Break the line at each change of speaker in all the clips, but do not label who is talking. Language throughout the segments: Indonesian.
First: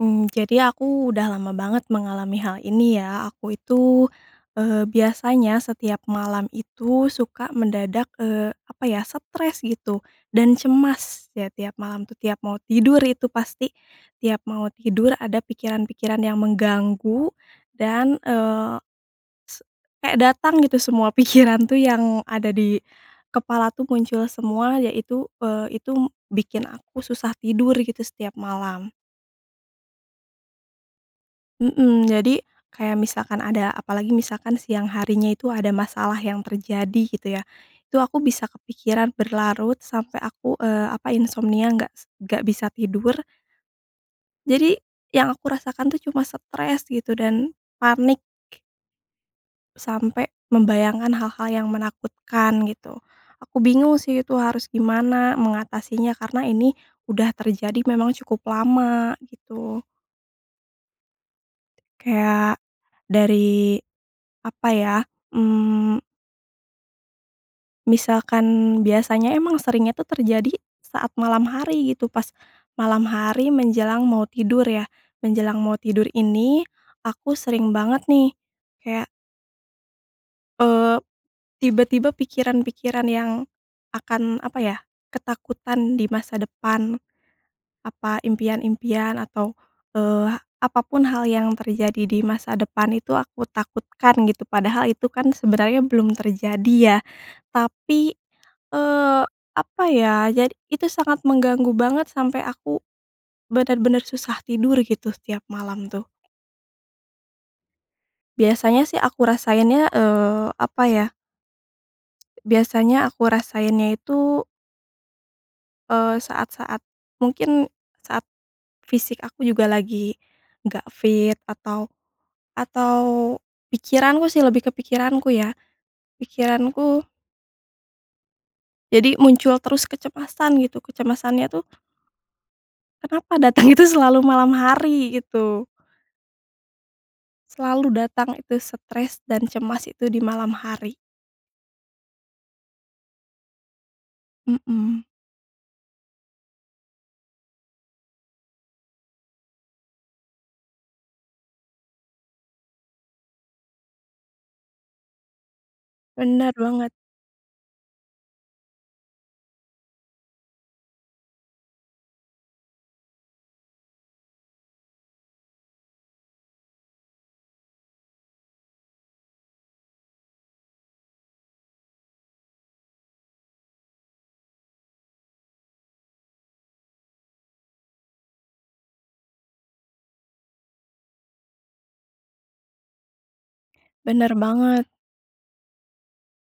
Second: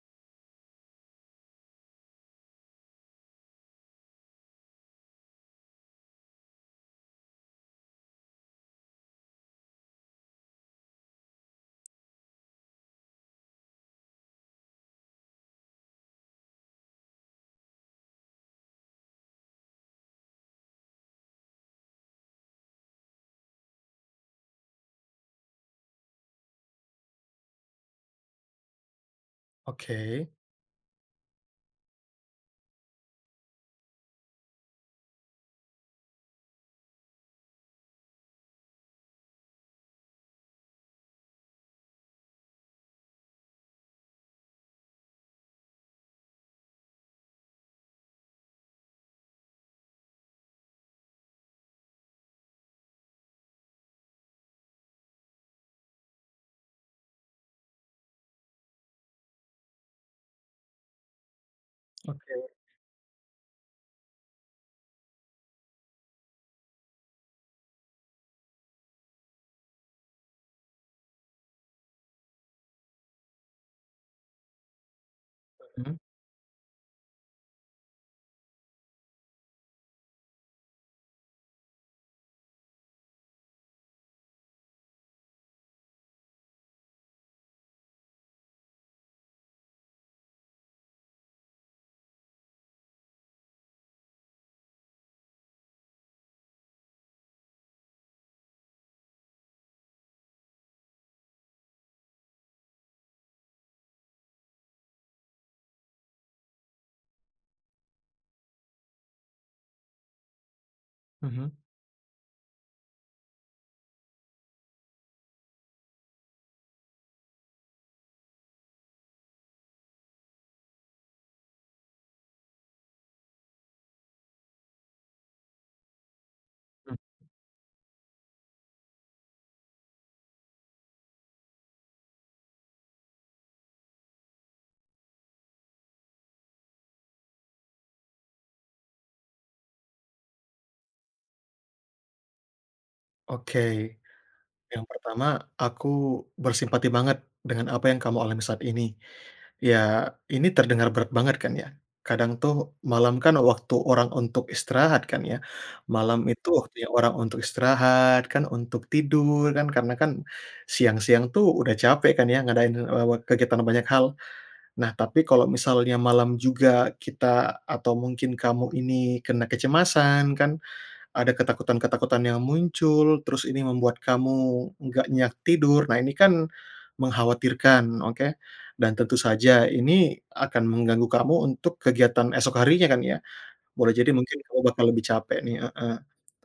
Mmm, jadi aku udah lama banget mengalami hal ini ya, aku itu, eee, biasanya setiap malam itu suka mendadak, eee, apa ya stres gitu dan cemas ya tiap malam tuh, tiap mau tidur itu pasti tiap mau tidur ada pikiran-pikiran yang mengganggu dan, eee, se kayak datang gitu semua pikiran tuh, yang ada di kepala tuh muncul semua ya itu, eee, itu m bikin aku susah tidur gitu setiap malam.
Oke.
Mmm, jadi kayak misalkan ada apalagi misalkan siang harinya itu ada masalah yang terjadi gitu ya, itu aku bisa kepikiran berlarut sampai aku, eee, apa insomnia gak s gak bisa tidur. Jadi yang aku rasakan tuh cuma stress gitu dan panik sampai membayangkan hal-hal yang menakutkan gitu. Aku bingung sih itu harus gimana mengatasinya karena ini udah terjadi memang cukup lama gitu.
Oke.
Kayak dari apa ya, mmm misalkan biasanya emang seringnya tuh terjadi saat malam hari gitu, pas malam hari menjelang mau tidur ya, menjelang mau
Hmm.
tidur ini aku sering banget nih kayak eee, tiba-tiba pikiran-pikiran yang akan apa ya, ketakutan di masa depan, apa, impian-impian atau, eee, apa pun hal yang terjadi di masa depan itu aku takutkan gitu padahal itu kan sebenarnya belum terjadi ya, tapi, eee, apa ya, jadi itu sangat mengganggu banget sampai aku, bener-bener susah tidur gitu setiap malam tuh. Biasanya sih aku rasainnya, eee, apa ya?
Mhm.
Biasanya aku rasainnya itu eee, saat-saat mungkin saat fisik aku juga lagi nggak fit atau atau pikiranku sih, lebih ke pikiranku ya,
Hmm.
pikiranku jadi muncul terus kecemasan gitu kecemasannya tuh kenapa datangnya itu selalu malam hari gitu. Selalu datang itu stres dan cemas itu di malam hari.
Oke yang
Mmm.
pertama aku bersimpati banget dengan apa yang kamu alami saat ini. Ya ini terdengar berat banget kan ya, kadang tuh malam kan waktu orang untuk istirahat kan ya, malam itu
Bener
waktunya
banget.
orang untuk istirahat kan, untuk tidur kan karena kan siang-siang tuh udah capek kan ya ngadain, eee, wat kegiatan banyak hal. Nah tapi kalau misalnya malam juga kita atau mungkin kamu ini kena kecemasan kan, ada ketakutan-ketakutan yang muncul terus ini membuat kamu nggak nyenyak tidur. Nah ini kan mengkhawatirkan oke, dan tentu saja ini akan mengganggu kamu untuk kegiatan esok harinya kan ya, boleh jadi
Bener
mungkin kamu bakal
banget.
lebih capek nih, heeh,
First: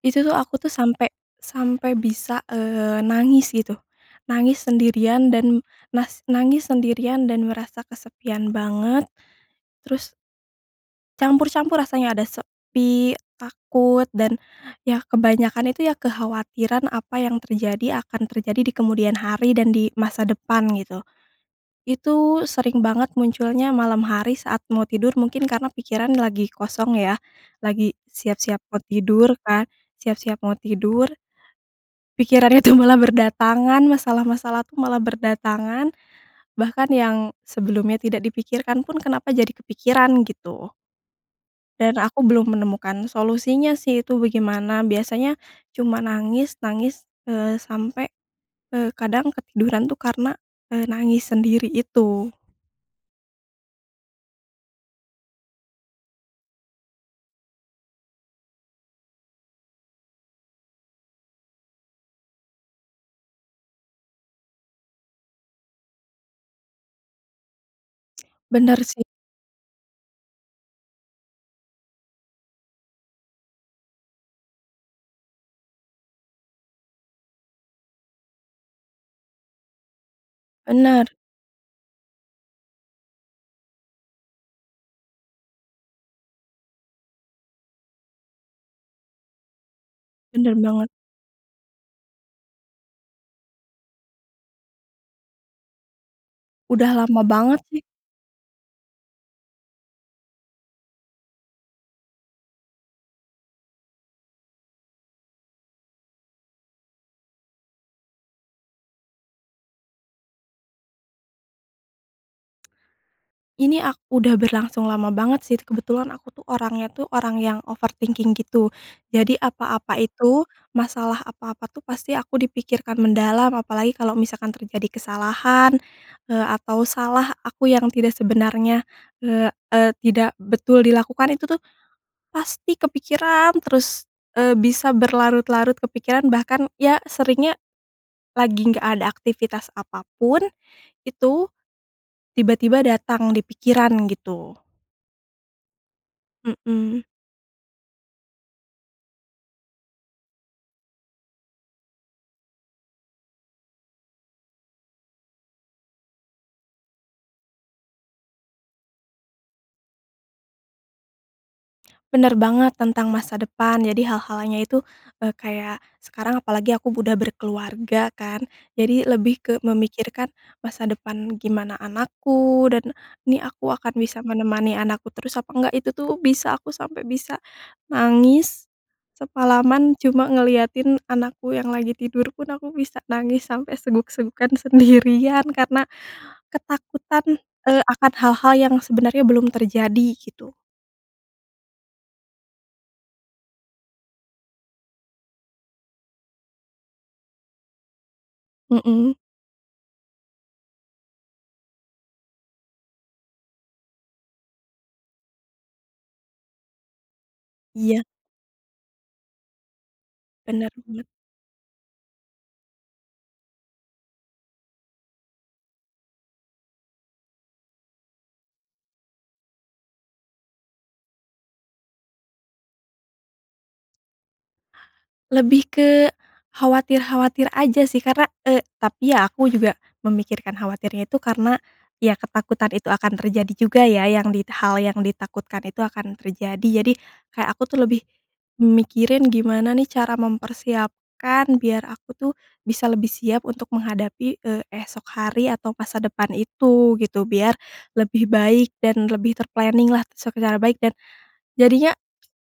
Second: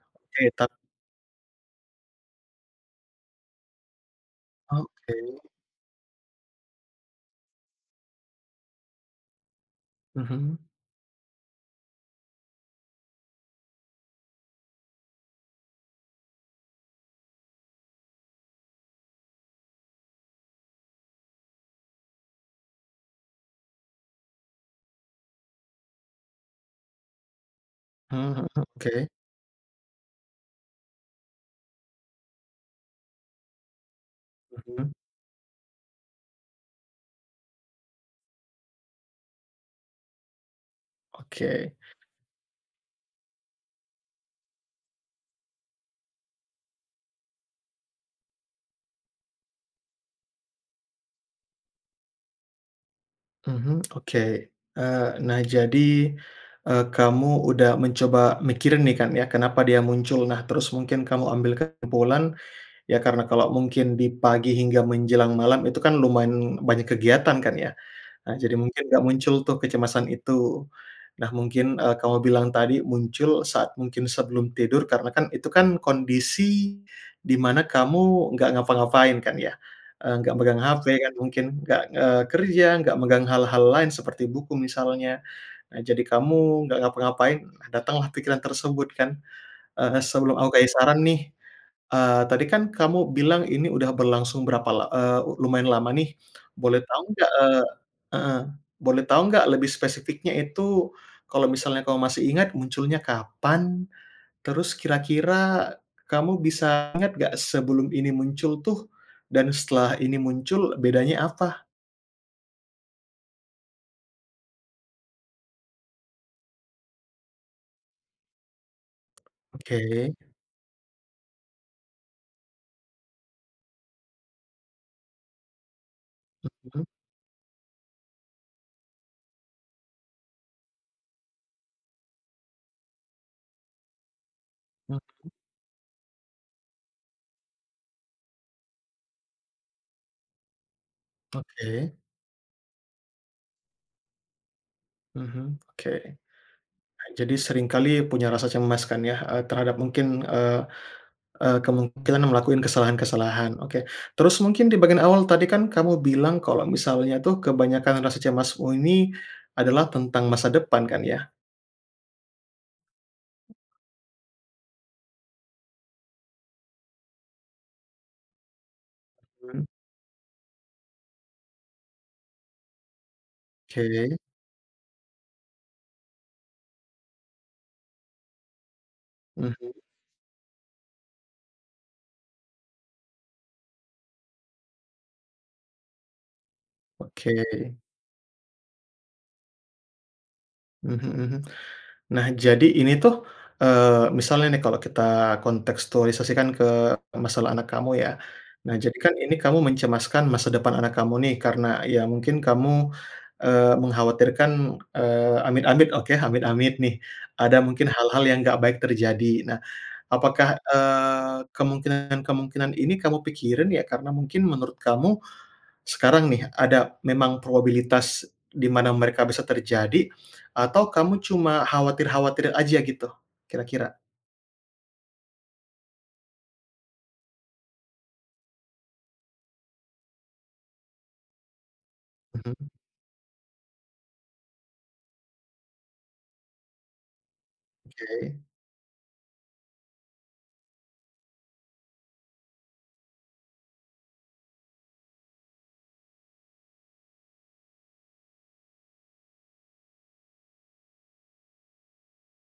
Itu tuh,
oke
aku
tap
tuh sampe sampe bisa, eee, nangis gitu, nangis
Oke.
sendirian dan nas nangis sendirian dan merasa kesepian banget terus
Mhm.
campur-campur rasanya, ada sepi, takut, dan ya kebanyakan itu ya kekhawatiran apa yang terjadi akan terjadi di kemudian hari dan di masa depan gitu. Itu sering banget munculnya malam hari saat mau tidur mungkin karena pikiran lagi kosong ya, lagi
Mhm mhm,
siap-siap mau
oke.
tidur kan, siap-siap mau tidur, pikiran itu malah berdatangan, masalah-masalah tuh
Hmm.
malah berdatangan, bahkan yang sebelumnya tidak dipikirkan pun kenapa jadi kepikiran gitu.
Oke.
Dan aku belum menemukan solusinya sih itu bagaimana, biasanya cuma nangis nangis, eee, sampai, eee, kadang ketiduran tuh karena, eee, nangis sendiri itu.
Mhm, oke, eee, nah jadi, eee, kamu udah mencoba mikirin nih kan ya, kenapa dia muncul? Nah terus mungkin kamu ambil kesimpulan, ya karena kalau mungkin di pagi hingga menjelang malam itu kan lumayan banyak kegiatan kan ya. Ah jadi mungkin
Bener sih.
nggak muncul tuh kecemasan itu. Nah mungkin, eee, kamu bilang tadi muncul saat mungkin sebelum tidur karena kan itu kan kondisi di mana kamu nggak ngapa-ngapain kan ya. Eee, gak megang HP
Bener.
kan mungkin, nggak, eee, kerja, nggak megang hal-hal lain seperti buku misalnya. Eee, jadi kamu nggak ngapa-ngapain, datanglah pikiran tersebut kan. Eee, sebelum
Bener
aku kasih
banget.
saran nih, eee, tadi kan kamu bilang ini udah berlangsung berapa la eee, lu lumayan lama nih, boleh
Udah
tau
lama
nggak,
banget
eee
sih.
heeh, boleh tau nggak lebih spesifiknya itu kalau misalnya kamu masih ingat munculnya kapan, terus kira-kira kamu bisa ingat nggak sebelum ini muncul tuh dan setelah ini muncul bedanya apa?
Ini ak udah berlangsung lama banget sih, kebetulan aku tuh orangnya tuh orang yang overthinking gitu, jadi apa-apa
Oke.
itu, masalah apa-apa tuh pasti aku dipikirkan mendalam apalagi kalau misalkan terjadi kesalahan, eee, atau
Mmm.
salah aku yang tidak sebenarnya, eee eee, tidak betul dilakukan itu tuh pasti kepikiran terus, eee, bisa
Mmm.
berlarut-larut kepikiran bahkan ya seringnya lagi gak ada aktivitas apa pun itu,
Oke.
tiba-tiba datang di pikiran gitu.
Mhm, oke,
Mmm.
jadi sering kali punya rasa cemas kan ya, eee, terhadap mungkin, eee eee, kemungkinan ngelakuin kesalahan-kesalahan. Oke, terus mungkin di bagian awal tadi kan kamu bilang kalau misalnya tuh kebanyakan rasa cemasmu ini adalah tentang masa depan kan ya?
Bener banget tentang masa depan jadi hal-halnya itu, eee, kayak sekarang apalagi aku udah berkeluarga kan, jadi lebih ke
Mmm.
memikirkan masa depan, gimana anakku, dan ini aku akan
Ke.
bisa menemani anakku terus apa enggak, itu tuh bisa aku sampai bisa nangis,
Mhm.
semalaman cuma ngeliatin anakku yang lagi tidur pun aku bisa nangis sampai seguk-segukan sendirian karena
Oke.
ketakutan, eee, akan hal-hal yang sebenarnya belum terjadi gitu.
Mhm mhm. Nah jadi ini tuh, eee, misalnya nih kalau kita kontekstualisasikan ke masalah anak kamu ya. Nah jadi
Mmm.
kan ini kamu mencemaskan masa depan anak kamu nih karena ya mungkin kamu, eee, mengkhawatirkan, eee, amit-amit oke, amit-amit nih ada mungkin
Iya.
hal-hal yang enggak baik terjadi. Nah apakah,
Bener bener.
eee, kemungkinan-kemungkinan ini kamu pikirin ya karena mungkin menurut kamu sekarang nih ada memang probabilitas di mana mereka bisa terjadi atau kamu cuma khawatir-khawatir aja gitu kira-kira?
Lebih ke khawatir-khawatir aja sih karna eee, tapi ya aku juga memikirkan khawatirnya itu karena ya
Hmm.
ketakutan itu akan terjadi juga ya, yang dit hal yang ditakutkan itu akan terjadi, jadi kayak aku tuh lebih
Oke.
mikirin gimana nih cara mempersiapkan biar aku tuh bisa lebih siap untuk menghadapi, eee, esok hari atau masa depan itu gitu, biar lebih baik dan lebih ter-planning lah secara baik dan jadinya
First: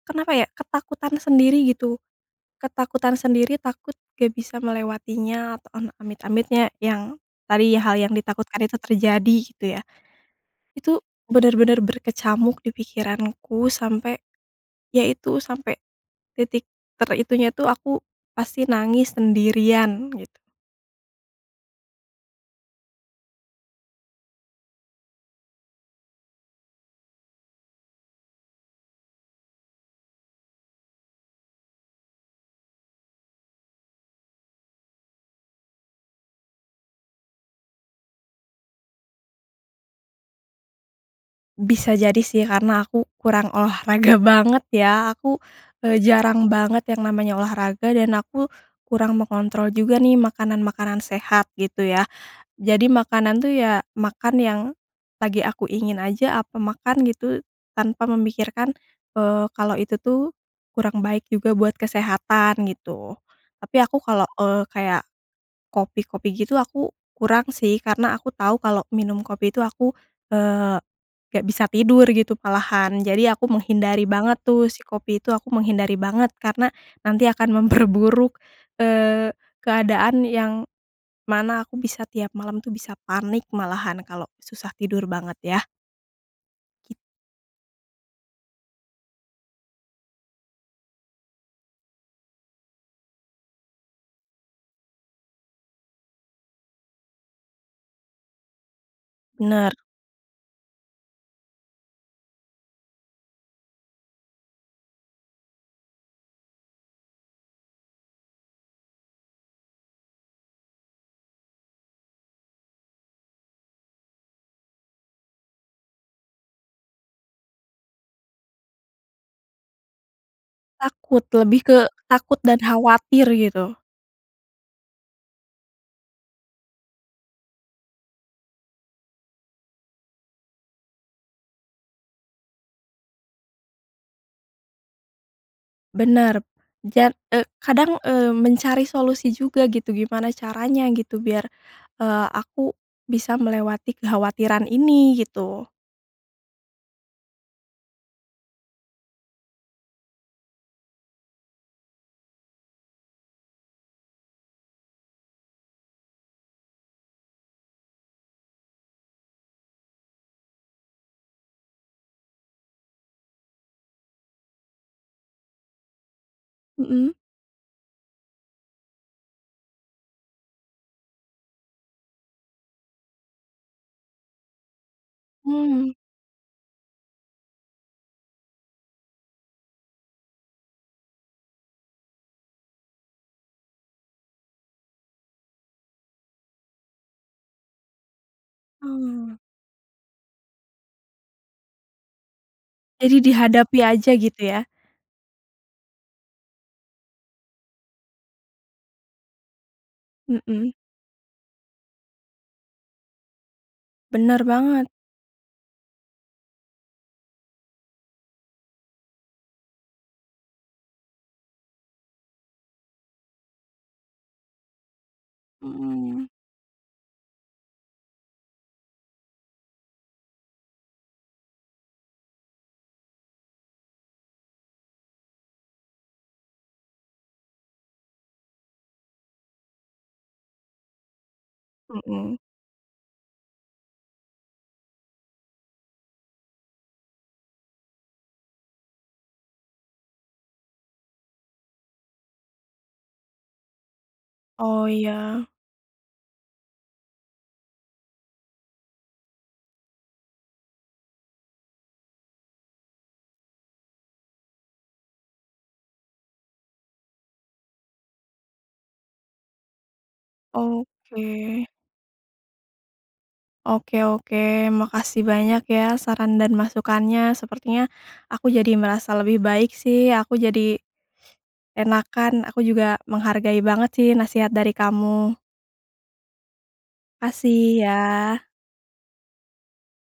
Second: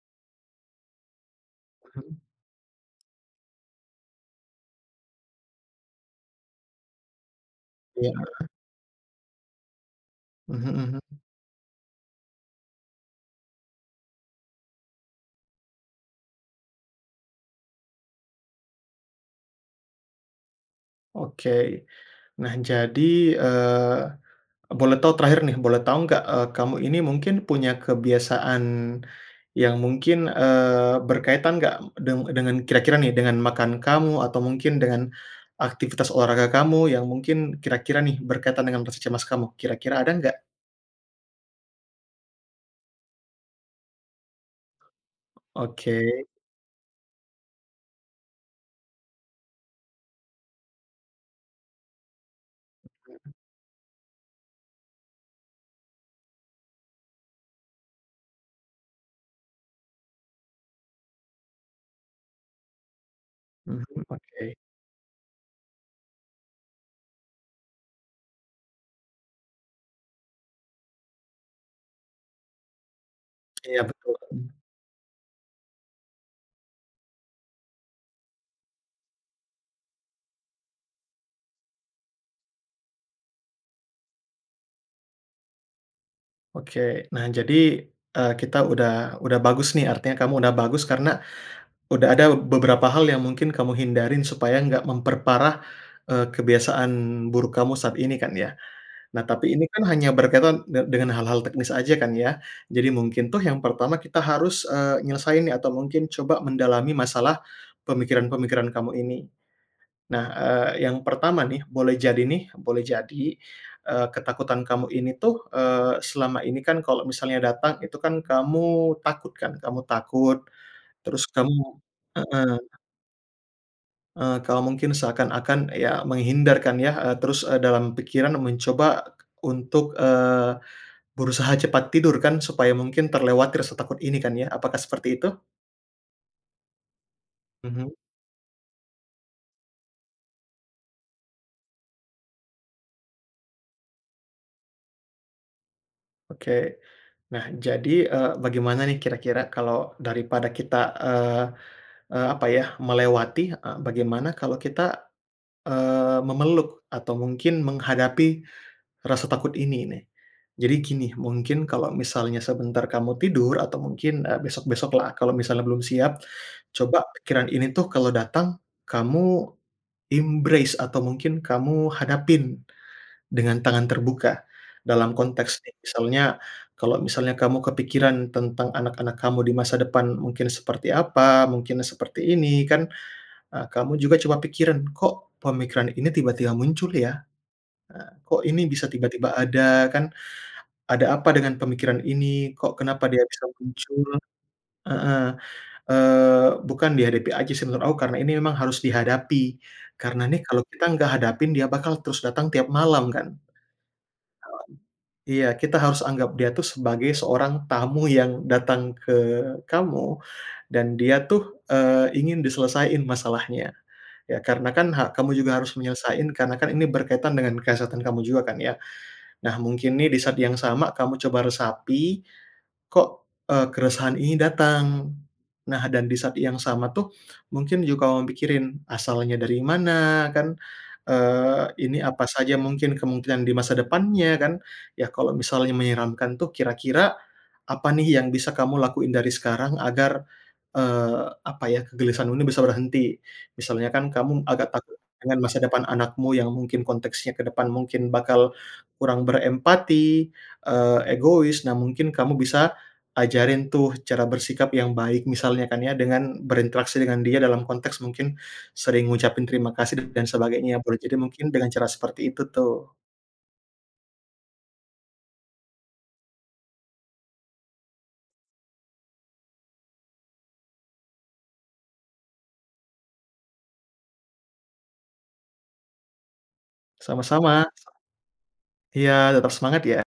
kenapa ya, ketakutan sendiri gitu.
Hmm.
Ketakutan sendiri, takut gak bisa melewatinya atau ama amit-amitnya yang tadi hal
Ya.
yang ditakutkan itu terjadi gitu ya.
Mhm
Itu
-mhm.
benar-benar berkecamuk di pikiranku sampai ya itu, sampai titik ter itunya itu aku pasti nangis sendirian gitu.
Oke nah jadi, eee, boleh tahu terakhir nih, boleh tahu nggak, eee, kamu ini mungkin punya kebiasaan yang mungkin, eee, berkaitan nggak deng dengan kira-kira nih dengan makan kamu atau mungkin dengan aktivitas olahraga kamu yang mungkin kira-kira nih berkaitan dengan rasa cemas kamu, kira-kira ada nggak?
Bisa jadi sih karena aku kurang olahraga banget ya aku,
Oke.
eee, jarang banget yang namanya olahraga, dan aku kurang mengontrol juga nih makanan-makanan sehat gitu ya, jadi
Mmm.
makanan tuh ya, makan yang lagi aku ingin aja, aku makan gitu tanpa memikirkan, eee, kalau itu tuh kurang baik juga buat kesehatan gitu. Tapi
Hmm
aku kalau,
oke.
eee, kayak kopi-kopi gitu aku kurang sih karena aku tahu kalau minum kopi itu aku, eee, gak bisa tidur gitu malahan jadi aku
Iya
menghindari
betul,
banget tuh si kopi itu, aku menghindari banget karena nanti akan memperburuk, eee, keadaan yang mana aku bisa tiap malam tuh bisa panik malahan kalau susah tidur banget ya.
Oke
Git
nah jadi, eee, kita udah udah bagus nih, artinya kamu udah bagus karena udah ada beberapa hal yang mungkin kamu hindarin supaya nggak memperparah, eee, kebiasaan buruk kamu saat ini kan ya. Nah tapi ini
Bener.
kan hanya berkaitan de dengan hal-hal teknis aja kan ya. Jadi mungkin tuh yang pertama kita harus, eee, nyelesain nih atau mungkin coba mendalami masalah pemikiran-pemikiran kamu ini. Nah, eee, yang pertama nih boleh jadi nih, boleh jadi, eee, ketakutan kamu ini tuh, eee, selama ini kan kalau misalnya datang itu kan kamu takut kan, kamu takut terus
Takut,
kamu
lebih ke takut dan
heeh.
khawatir gitu.
Eee, kalau mungkin seakan-akan ya menghindar kan ya, eee, terus, eee, dalam pikiran mencoba untuk, eee, berusaha cepat tidur kan supaya mungkin terlewati rasa takut ini kan ya apakah seperti itu?
Bener ja eee,
Hmm.
kadang, eee, mencari solusi juga gitu gimana caranya gitu biar, eee, aku bisa melewati kekhawatiran ini gitu.
Oke nah jadi, eee, bagaimana nih kira-kira kalau daripada kita, eee eee, apa ya, melewati, eee, bagaimana kalau kita, eee, memeluk atau mungkin menghadapi rasa takut ini nih. Jadi gini mungkin kalau misalnya sebentar kamu tidur atau mungkin, eee, besok-besok lah kalau misalnya belum siap, coba
Mmm.
pikiran ini tuh kalau datang kamu embrace atau mungkin kamu hadapin dengan tangan terbuka. Dalam konteks nih
Hmm.
misalnya, kalau misalnya kamu kepikiran tentang anak-anak kamu di masa depan mungkin seperti apa, mungkin seperti ini kan, eee, kamu juga coba pikirin, "Kok pemikiran ini tiba-tiba muncul ya?" nah, "Kok ini bisa tiba-tiba
Oh.
ada?" kan, "Ada apa dengan pemikiran ini? Kok kenapa
Jadi
dia bisa
dihadapi aja
muncul?"
gitu ya.
Heeh, eee, bukan dihadapi aja sih menurut aku, karena ini memang harus dihadapi, karena nih kalau
Mmm.
kita nggak hadapin dia bakal terus datang tiap malam kan.
Bener banget.
Mmm, iya kita harus anggap dia tuh sebagai seorang tamu yang datang ke kamu dan dia tuh, eee, ingin diselesaiin masalahnya ya karena kan hak kamu juga harus
Mmm.
menyelesaiin karena kan ini berkaitan dengan kesehatan kamu juga kan ya. Nah mungkin nih di saat yang sama kamu coba resapi kok, eee, keresahan ini datang? Nah dan di saat yang sama tuh mungkin juga kamu pikirin asalnya dari mana kan, eee, ini apa
Mmm.
saja mungkin kemungkinan di masa depannya kan, ya kalau misalnya menyeramkan tuh kira-kira apa nih yang bisa kamu lakuin dari sekarang agar, eee, apa ya, kegelisahan ini bisa berhenti. Misalnya kan kamu agak
Oh
takut dengan
ya.
masa depan anakmu yang mungkin konteksnya ke depan mungkin bakal kurang berempati, eee, egois. Nah mungkin kamu bisa ajarin tuh cara bersikap yang baik misalnya kan ya dengan berinteraksi dengan dia dalam konteks mungkin sering ngucapin terima kasih dan dan sebagainya boleh jadi mungkin
Oke.
dengan cara seperti itu tuh.
Oke oke makasih banyak ya saran dan masukannya, sepertinya aku jadi merasa lebih baik sih aku jadi enakan aku juga menghargai banget sih nasihat dari kamu.
Sama-sama
Makasih ya.
sam iya tetep semangat ya.